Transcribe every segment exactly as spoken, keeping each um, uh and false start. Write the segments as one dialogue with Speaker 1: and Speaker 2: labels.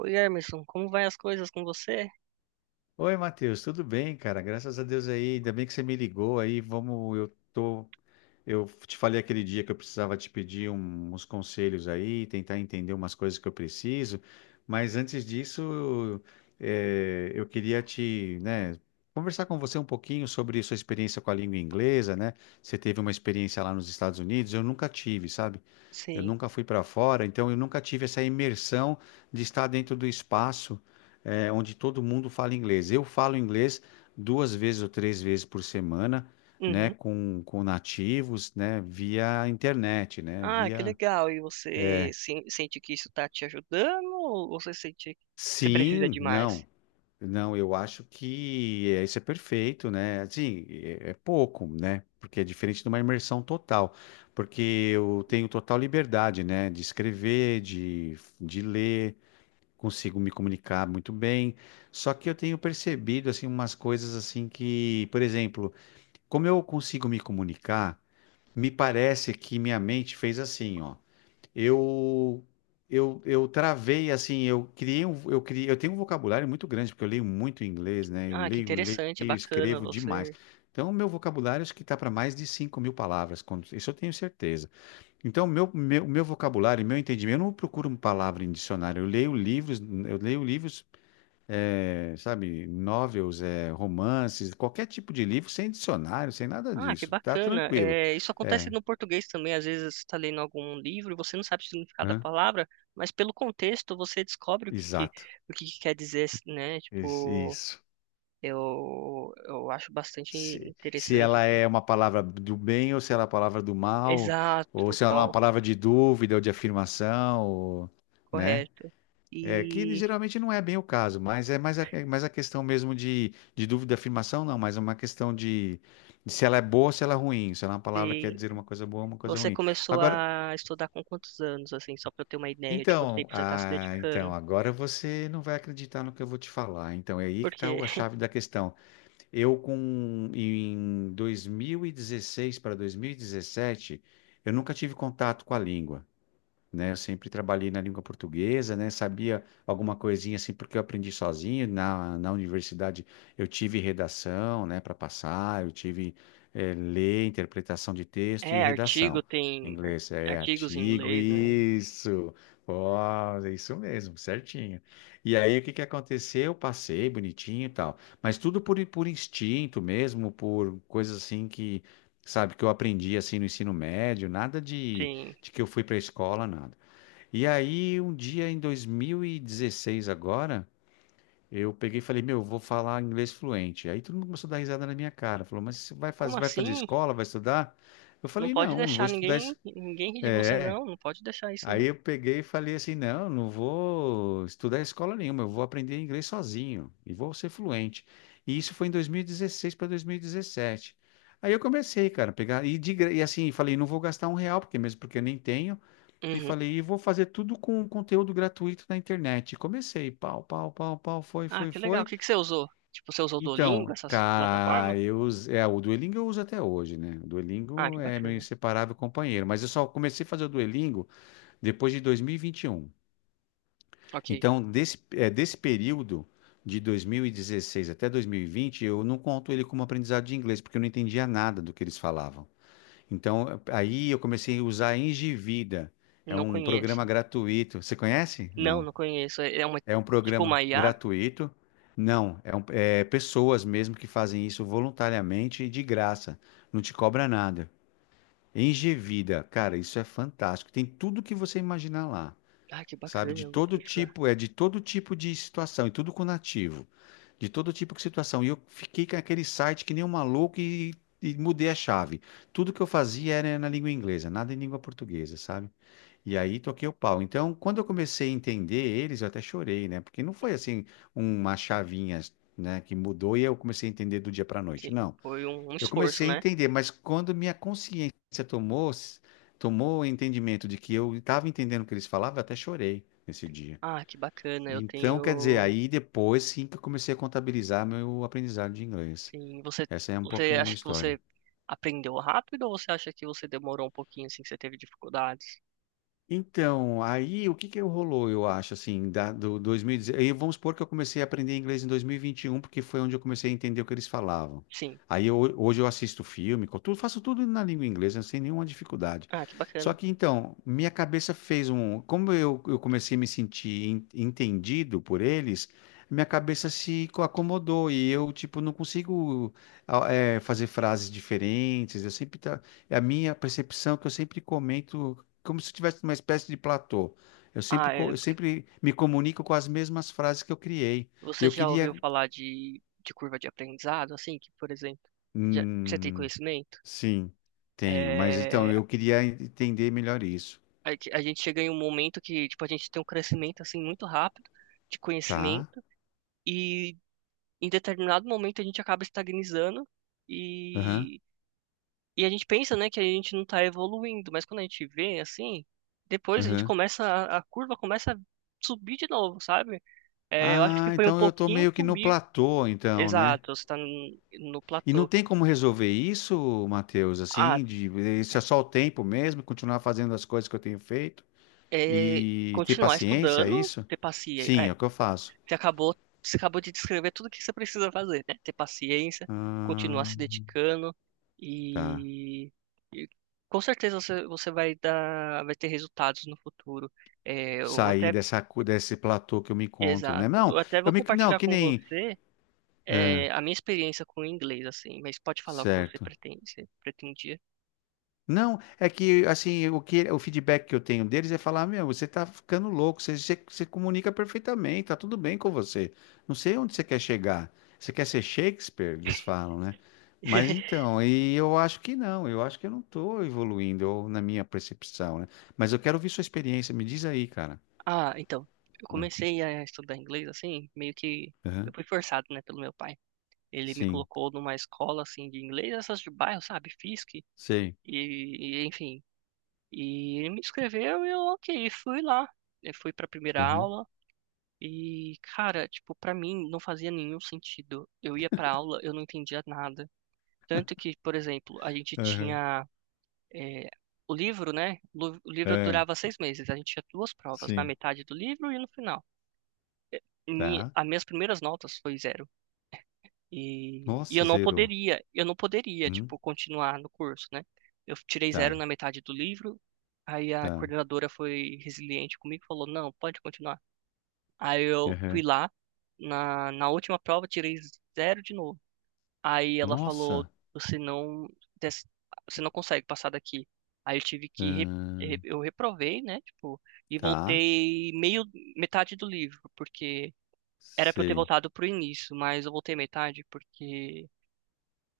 Speaker 1: Oi, Emerson, como vai as coisas com você?
Speaker 2: Oi, Matheus, tudo bem, cara? Graças a Deus aí, ainda bem que você me ligou aí. Vamos, eu tô, eu te falei aquele dia que eu precisava te pedir um- uns conselhos aí, tentar entender umas coisas que eu preciso. Mas antes disso, eh, eu queria te, né, conversar com você um pouquinho sobre sua experiência com a língua inglesa, né? Você teve uma experiência lá nos Estados Unidos, eu nunca tive, sabe? Eu
Speaker 1: Sim.
Speaker 2: nunca fui para fora, então eu nunca tive essa imersão de estar dentro do espaço, eh, onde todo mundo fala inglês. Eu falo inglês duas vezes ou três vezes por semana, né,
Speaker 1: Uhum.
Speaker 2: com, com nativos, né, via internet, né,
Speaker 1: Ah, que
Speaker 2: via...
Speaker 1: legal. E você sen- sente que isso está te ajudando ou você sente que você precisa
Speaker 2: Sim,
Speaker 1: de mais?
Speaker 2: não, não, eu acho que eh, isso é perfeito, né, assim, é, é pouco, né, porque é diferente de uma imersão total, porque eu tenho total liberdade, né, de escrever, de, de ler, consigo me comunicar muito bem. Só que eu tenho percebido assim umas coisas assim que, por exemplo, como eu consigo me comunicar, me parece que minha mente fez assim, ó. Eu eu, eu travei assim, eu criei um, eu criei, eu tenho um vocabulário muito grande porque eu leio muito inglês, né? Eu
Speaker 1: Ah, que
Speaker 2: leio, leio,
Speaker 1: interessante, bacana
Speaker 2: escrevo demais.
Speaker 1: você.
Speaker 2: Então, o meu vocabulário acho que está para mais de cinco mil palavras, quando- isso eu tenho certeza. Então, meu, meu, meu vocabulário, meu entendimento, eu não procuro uma palavra em dicionário. Eu leio livros, eu leio livros, eh, sabe, novels, eh, romances, qualquer tipo de livro, sem dicionário, sem nada
Speaker 1: Ah, que
Speaker 2: disso. Tá
Speaker 1: bacana.
Speaker 2: tranquilo.
Speaker 1: É, isso acontece
Speaker 2: É,
Speaker 1: no português também. Às vezes você está lendo algum livro e você não sabe o significado da
Speaker 2: hã?
Speaker 1: palavra, mas pelo contexto você descobre o que, que-
Speaker 2: Exato.
Speaker 1: o que que quer dizer, né?
Speaker 2: Isso.
Speaker 1: Tipo,
Speaker 2: Isso.
Speaker 1: eu, eu acho bastante
Speaker 2: Se, se
Speaker 1: interessante.
Speaker 2: ela
Speaker 1: Assim.
Speaker 2: é uma palavra do bem ou se ela é uma palavra do mal, ou
Speaker 1: Exato,
Speaker 2: se ela é uma
Speaker 1: qual.
Speaker 2: palavra de dúvida ou de afirmação, ou, né?
Speaker 1: Correto.
Speaker 2: É, que
Speaker 1: E
Speaker 2: geralmente não é bem o caso, mas é mais a, é mais a questão mesmo de, de dúvida afirmação, não, mas é uma questão de, de se ela é boa ou se ela é ruim, se ela é uma palavra que quer
Speaker 1: sim,
Speaker 2: dizer uma coisa boa ou uma coisa
Speaker 1: você
Speaker 2: ruim.
Speaker 1: começou
Speaker 2: Agora,
Speaker 1: a estudar com quantos anos, assim, só para eu ter uma ideia de quanto
Speaker 2: então,
Speaker 1: tempo você está se
Speaker 2: ah, então,
Speaker 1: dedicando?
Speaker 2: agora você não vai acreditar no que eu vou te falar. Então, é aí que está
Speaker 1: Porque
Speaker 2: a chave da questão. Eu, com, em dois mil e dezesseis para dois mil e dezessete, eu nunca tive contato com a língua. Né? Eu sempre trabalhei na língua portuguesa, né? Sabia alguma coisinha assim porque eu aprendi sozinho. Na, na universidade eu tive redação, né, para passar, eu tive eh, ler, interpretação de texto e
Speaker 1: é
Speaker 2: redação.
Speaker 1: artigo,
Speaker 2: Em
Speaker 1: tem ar-
Speaker 2: inglês é
Speaker 1: artigos em
Speaker 2: artigo,
Speaker 1: inglês, né?
Speaker 2: isso. Ó, é isso mesmo, certinho. E aí o que que aconteceu? Eu passei bonitinho e tal, mas tudo por, por instinto mesmo, por coisas assim que, sabe, que eu aprendi assim no ensino médio, nada de
Speaker 1: Sim.
Speaker 2: de que eu fui para a escola, nada. E aí, um dia em dois mil e dezesseis agora, eu peguei e falei, meu, eu vou falar inglês fluente. Aí todo mundo começou a dar risada na minha cara. Falou, mas você vai
Speaker 1: Como
Speaker 2: fazer, vai fazer
Speaker 1: assim?
Speaker 2: escola, vai estudar? Eu
Speaker 1: Não
Speaker 2: falei,
Speaker 1: pode
Speaker 2: não, não vou
Speaker 1: deixar
Speaker 2: estudar.
Speaker 1: ninguém,
Speaker 2: es-
Speaker 1: ninguém rir de você,
Speaker 2: É.
Speaker 1: não. Não pode deixar isso,
Speaker 2: Aí
Speaker 1: não.
Speaker 2: eu peguei e falei assim, não, não vou estudar em escola nenhuma, eu vou aprender inglês sozinho e vou ser fluente. E isso foi em dois mil e dezesseis para dois mil e dezessete. Aí eu comecei, cara, a pegar e, de gra- e assim, falei, não vou gastar um real, porque mesmo porque eu nem tenho, e
Speaker 1: Uhum.
Speaker 2: falei, e vou fazer tudo com conteúdo gratuito na internet. E comecei, pau, pau, pau, pau, foi,
Speaker 1: Ah,
Speaker 2: foi,
Speaker 1: que legal. O
Speaker 2: foi.
Speaker 1: que que você usou? Tipo, você usou o Duolingo,
Speaker 2: Então,
Speaker 1: essas plataformas?
Speaker 2: cara, eu, us- é, o Duolingo eu uso até hoje, né? O
Speaker 1: Ah,
Speaker 2: Duolingo
Speaker 1: que
Speaker 2: é meu
Speaker 1: bacana.
Speaker 2: inseparável companheiro, mas eu só comecei a fazer o Duolingo depois de dois mil e vinte e um.
Speaker 1: Ok.
Speaker 2: Então, desse, é, desse período de dois mil e dezesseis até dois mil e vinte, eu não conto ele como aprendizado de inglês, porque eu não entendia nada do que eles falavam. Então, aí eu comecei a usar a Engivida. É
Speaker 1: Não
Speaker 2: um
Speaker 1: conheço.
Speaker 2: programa gratuito. Você conhece?
Speaker 1: Não,
Speaker 2: Não.
Speaker 1: não conheço. É é uma,
Speaker 2: É um
Speaker 1: tipo
Speaker 2: programa
Speaker 1: uma IA?
Speaker 2: gratuito. Não, é, um- é pessoas mesmo que fazem isso voluntariamente e de graça. Não te cobra nada. Engevida, cara, isso é fantástico. Tem tudo que você imaginar lá,
Speaker 1: Ah, que
Speaker 2: sabe?
Speaker 1: bacana.
Speaker 2: De
Speaker 1: Eu vou
Speaker 2: todo
Speaker 1: procurar.
Speaker 2: tipo, é de todo tipo de situação e tudo com nativo. De todo tipo de situação. E eu fiquei com aquele site que nem um maluco e, e mudei a chave. Tudo que eu fazia era na língua inglesa, nada em língua portuguesa, sabe? E aí toquei o pau. Então, quando eu comecei a entender eles, eu até chorei, né? Porque não foi assim uma chavinha, né, que mudou e eu comecei a entender do dia para noite.
Speaker 1: Sim,
Speaker 2: Não.
Speaker 1: foi um, um
Speaker 2: Eu
Speaker 1: esforço,
Speaker 2: comecei a
Speaker 1: né?
Speaker 2: entender, mas quando minha consciência tomou tomou o entendimento de que eu estava entendendo o que eles falavam, eu até chorei nesse dia.
Speaker 1: Ah, que bacana, eu
Speaker 2: Então, quer dizer,
Speaker 1: tenho.
Speaker 2: aí depois sim que eu comecei a contabilizar meu aprendizado de inglês.
Speaker 1: Sim, você,
Speaker 2: Essa é um
Speaker 1: você
Speaker 2: pouco da
Speaker 1: acha
Speaker 2: minha
Speaker 1: que
Speaker 2: história.
Speaker 1: você aprendeu rápido ou você acha que você demorou um pouquinho, assim, que você teve dificuldades?
Speaker 2: Então, aí o que que rolou, eu acho, assim, da, do dois mil e dez, aí vamos supor que eu comecei a aprender inglês em dois mil e vinte e um, porque foi onde eu comecei a entender o que eles falavam.
Speaker 1: Sim.
Speaker 2: Aí eu- hoje eu assisto filme, co- tudo, faço tudo na língua inglesa, sem nenhuma dificuldade.
Speaker 1: Ah, que
Speaker 2: Só
Speaker 1: bacana.
Speaker 2: que então, minha cabeça fez um, como eu, eu comecei a me sentir en- entendido por eles, minha cabeça se co- acomodou e eu, tipo, não consigo ah, eh, fazer frases diferentes, eu sempre, tá, é a minha percepção que eu sempre comento como se eu tivesse uma espécie de platô. Eu sempre,
Speaker 1: Ah,
Speaker 2: co-
Speaker 1: é,
Speaker 2: eu sempre me comunico com as mesmas frases que eu criei.
Speaker 1: você
Speaker 2: Eu
Speaker 1: já
Speaker 2: queria.
Speaker 1: ouviu falar de, de curva de aprendizado, assim, que, por exemplo, já, você tem
Speaker 2: Hum,
Speaker 1: conhecimento?
Speaker 2: sim, tenho, mas então
Speaker 1: É,
Speaker 2: eu queria entender melhor isso,
Speaker 1: a, gente a gente chega em um momento que, tipo, a gente tem um crescimento, assim, muito rápido de
Speaker 2: tá?
Speaker 1: conhecimento e em determinado momento a gente acaba estagnizando
Speaker 2: Aham,
Speaker 1: e E a gente pensa, né, que a gente não tá evoluindo, mas quando a gente vê assim, depois a gente
Speaker 2: aham.
Speaker 1: começa, a, a curva começa a subir de novo, sabe? É, eu acho que
Speaker 2: Ah,
Speaker 1: foi um
Speaker 2: então eu tô
Speaker 1: pouquinho
Speaker 2: meio que no
Speaker 1: comigo.
Speaker 2: platô, então, né?
Speaker 1: Exato, você tá no, no
Speaker 2: E não
Speaker 1: platô.
Speaker 2: tem como resolver isso, Matheus,
Speaker 1: Ah,
Speaker 2: assim, de, isso é só o tempo mesmo, continuar fazendo as coisas que eu tenho feito
Speaker 1: é,
Speaker 2: e ter
Speaker 1: continuar
Speaker 2: paciência, é
Speaker 1: estudando,
Speaker 2: isso?
Speaker 1: ter paciência.
Speaker 2: Sim, é
Speaker 1: É,
Speaker 2: o que eu faço.
Speaker 1: você acabou, você acabou de descrever tudo que você precisa fazer, né? Ter paciência, continuar
Speaker 2: Ah,
Speaker 1: se dedicando
Speaker 2: tá.
Speaker 1: e, e com certeza você, você vai dar, vai ter resultados no futuro. É, eu
Speaker 2: Sair
Speaker 1: até
Speaker 2: dessa, cu- desse platô que eu me encontro, né?
Speaker 1: exato.
Speaker 2: Não,
Speaker 1: Eu até vou
Speaker 2: eu me, não,
Speaker 1: compartilhar
Speaker 2: que
Speaker 1: com
Speaker 2: nem,
Speaker 1: você
Speaker 2: ah,
Speaker 1: eh, a minha experiência com o inglês, assim, mas pode falar o que você
Speaker 2: certo.
Speaker 1: pretende, você pretendia.
Speaker 2: Não, é que assim, o que o feedback que eu tenho deles é falar, meu, você tá ficando louco, você, você, você comunica perfeitamente, tá tudo bem com você. Não sei onde você quer chegar. Você quer ser Shakespeare? Eles falam, né? Mas então, e eu acho que não, eu acho que eu não tô evoluindo ou na minha percepção, né? Mas eu quero ouvir sua experiência, me diz aí, cara.
Speaker 1: Ah, então, eu
Speaker 2: Ah,
Speaker 1: comecei a estudar inglês, assim, meio que eu
Speaker 2: aham.
Speaker 1: fui forçado, né, pelo meu pai. Ele me
Speaker 2: Sim,
Speaker 1: colocou numa escola, assim, de inglês, essas de bairro, sabe, Fisk, e,
Speaker 2: sei.
Speaker 1: e, enfim. E ele me inscreveu e eu, ok, fui lá. Eu fui pra primeira
Speaker 2: Aham,
Speaker 1: aula e, cara, tipo, pra mim não fazia nenhum sentido. Eu ia pra aula, eu não entendia nada. Tanto que, por exemplo, a gente
Speaker 2: aham,
Speaker 1: tinha eh, o livro, né? Lu- O livro
Speaker 2: é.
Speaker 1: durava seis meses. A gente tinha duas provas, na
Speaker 2: Sim,
Speaker 1: metade do livro e no final. Mi-
Speaker 2: tá.
Speaker 1: as minhas primeiras notas foi zero. E, e eu
Speaker 2: Nossa,
Speaker 1: não
Speaker 2: zerou.
Speaker 1: poderia, eu não poderia,
Speaker 2: Hum,
Speaker 1: tipo, continuar no curso, né? Eu tirei zero
Speaker 2: tá,
Speaker 1: na metade do livro. Aí a
Speaker 2: tá.
Speaker 1: coordenadora foi resiliente comigo e falou, não, pode continuar. Aí eu fui
Speaker 2: Uhum.
Speaker 1: lá, na, na última prova, tirei zero de novo. Aí ela falou,
Speaker 2: Nossa.
Speaker 1: você não, des- você não consegue passar daqui. Aí eu tive que, re-
Speaker 2: Ahn,
Speaker 1: re- eu reprovei, né, tipo, e
Speaker 2: tá.
Speaker 1: voltei meio, metade do livro, porque era pra eu ter
Speaker 2: Sei.
Speaker 1: voltado pro início, mas eu voltei metade porque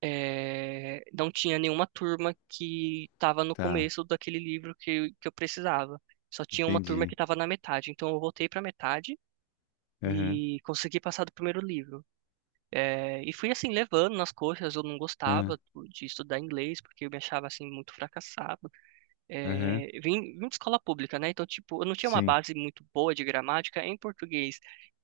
Speaker 1: é, não tinha nenhuma turma que tava no
Speaker 2: Tá.
Speaker 1: começo daquele livro que, eu- que eu precisava. Só tinha uma turma
Speaker 2: Entendi.
Speaker 1: que tava na metade, então eu voltei pra metade
Speaker 2: Uhum,
Speaker 1: e consegui passar do primeiro livro. É, e fui assim, levando nas coxas, eu não
Speaker 2: uhum,
Speaker 1: gostava de estudar inglês, porque eu me achava assim muito fracassado.
Speaker 2: uhum.
Speaker 1: É, vim, vim de escola pública, né? Então, tipo, eu não tinha uma
Speaker 2: Sim.
Speaker 1: base muito boa de gramática em português.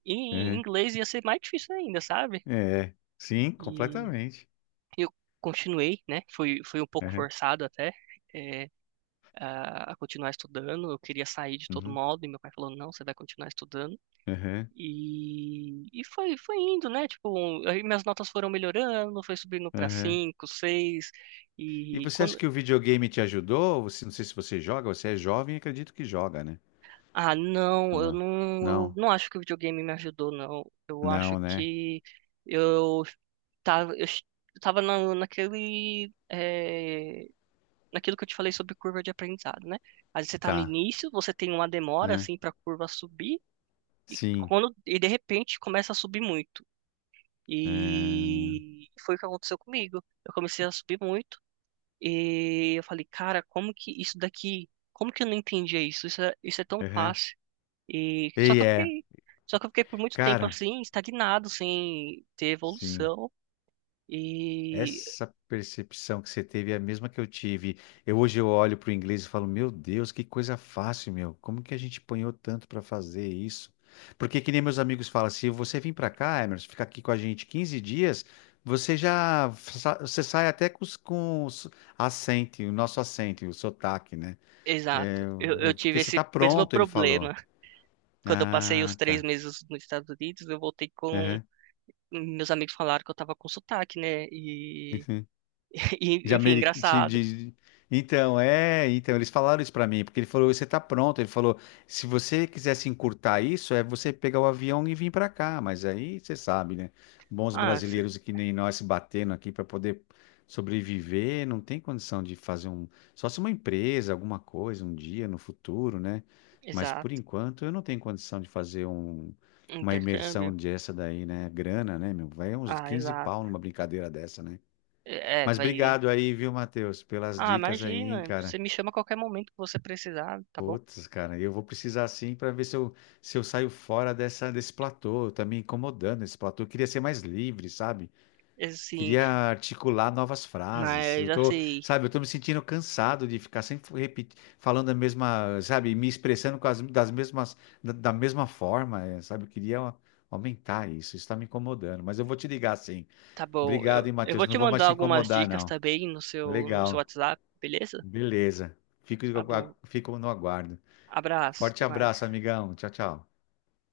Speaker 1: E em
Speaker 2: Uhum.
Speaker 1: inglês ia ser mais difícil ainda, sabe?
Speaker 2: É. Sim,
Speaker 1: E
Speaker 2: completamente.
Speaker 1: eu continuei, né? Fui, fui um pouco
Speaker 2: Uhum,
Speaker 1: forçado até. É, a a continuar estudando, eu queria sair de todo
Speaker 2: uhum,
Speaker 1: modo, e meu pai falou, não, você vai continuar estudando.
Speaker 2: uhum,
Speaker 1: E, e foi, foi indo, né? Tipo, um, aí minhas notas foram melhorando, foi subindo para
Speaker 2: uhum.
Speaker 1: cinco, seis.
Speaker 2: E
Speaker 1: E
Speaker 2: você acha
Speaker 1: quando.
Speaker 2: que o videogame te ajudou? Você, não sei se você joga, você é jovem, acredito que joga, né?
Speaker 1: Ah,
Speaker 2: Ou
Speaker 1: não, eu
Speaker 2: não?
Speaker 1: não, eu
Speaker 2: Não.
Speaker 1: não acho que o videogame me ajudou, não. Eu acho
Speaker 2: Não, né?
Speaker 1: que eu tava, eu ch- eu tava na, naquele, eh, naquilo que eu te falei sobre curva de aprendizado, né? Aí você tá no
Speaker 2: Tá.
Speaker 1: início, você tem uma demora,
Speaker 2: Ahn,
Speaker 1: assim, pra curva subir, e
Speaker 2: sim.
Speaker 1: quando, e de repente começa a subir muito.
Speaker 2: Ahn,
Speaker 1: E foi o que aconteceu comigo. Eu comecei a subir muito e eu falei, cara, como que isso daqui, como que eu não entendia isso? Isso é, isso é tão
Speaker 2: uhum.
Speaker 1: fácil. E só
Speaker 2: E
Speaker 1: que eu
Speaker 2: é.
Speaker 1: fiquei, só que eu fiquei por muito tempo
Speaker 2: Cara.
Speaker 1: assim, estagnado, sem ter
Speaker 2: Sim,
Speaker 1: evolução. E
Speaker 2: essa percepção que você teve é a mesma que eu tive. Eu hoje eu olho para o inglês e falo, meu Deus, que coisa fácil, meu. Como que a gente apanhou tanto para fazer isso? Porque que nem meus amigos falam, se você vir para cá, Emerson, ficar aqui com a gente quinze dias, você já sa- você sai até com, os- com os acento, o nosso acento, o sotaque, né?
Speaker 1: exato,
Speaker 2: É,
Speaker 1: eu,
Speaker 2: é
Speaker 1: eu
Speaker 2: porque
Speaker 1: tive
Speaker 2: você está
Speaker 1: esse mesmo
Speaker 2: pronto, ele falou.
Speaker 1: problema. Quando eu passei os
Speaker 2: Ah,
Speaker 1: três
Speaker 2: tá.
Speaker 1: meses nos Estados Unidos, eu voltei com
Speaker 2: Uhum.
Speaker 1: meus amigos falaram que eu tava com sotaque, né? E,
Speaker 2: De
Speaker 1: e enfim,
Speaker 2: Ameri... de...
Speaker 1: engraçado.
Speaker 2: de- Então, é, então, eles falaram isso pra mim, porque ele falou, você tá pronto. Ele falou, se você quisesse encurtar isso, é você pegar o avião e vir pra cá. Mas aí você sabe, né? Bons
Speaker 1: Ah, se-
Speaker 2: brasileiros que nem nós se batendo aqui pra poder sobreviver, não tem condição de fazer um. Só se uma empresa, alguma coisa, um dia no futuro, né? Mas por
Speaker 1: exato.
Speaker 2: enquanto eu não tenho condição de fazer um... uma
Speaker 1: Intercâmbio.
Speaker 2: imersão dessa daí, né? Grana, né, meu? Vai uns
Speaker 1: Ah,
Speaker 2: quinze pau
Speaker 1: exato.
Speaker 2: numa brincadeira dessa, né?
Speaker 1: É, é,
Speaker 2: Mas
Speaker 1: vai.
Speaker 2: obrigado aí, viu, Matheus, pelas
Speaker 1: Ah,
Speaker 2: dicas aí, hein,
Speaker 1: imagina. Você
Speaker 2: cara.
Speaker 1: me chama a qualquer momento que você precisar, tá bom?
Speaker 2: Putz, cara, eu vou precisar sim para ver se eu, se eu saio fora dessa, desse platô. Tá me incomodando esse platô. Eu queria ser mais livre, sabe?
Speaker 1: Assim,
Speaker 2: Queria articular novas frases.
Speaker 1: mas
Speaker 2: Eu tô,
Speaker 1: assim,
Speaker 2: sabe, eu tô me sentindo cansado de ficar sempre repetindo, falando a mesma, sabe, me expressando com as, das mesmas, da, da mesma forma, eh, sabe? Eu queria a- aumentar isso. Isso tá me incomodando. Mas eu vou te ligar sim.
Speaker 1: tá bom. Eu,
Speaker 2: Obrigado, hein,
Speaker 1: eu
Speaker 2: Matheus.
Speaker 1: vou
Speaker 2: Não
Speaker 1: te
Speaker 2: vou mais
Speaker 1: mandar
Speaker 2: te
Speaker 1: algumas
Speaker 2: incomodar,
Speaker 1: dicas
Speaker 2: não.
Speaker 1: também no seu, no seu
Speaker 2: Legal.
Speaker 1: WhatsApp, beleza?
Speaker 2: Beleza. Fico,
Speaker 1: Tá bom.
Speaker 2: fico no aguardo.
Speaker 1: Abraço,
Speaker 2: Forte
Speaker 1: até mais.
Speaker 2: abraço, amigão. Tchau, tchau.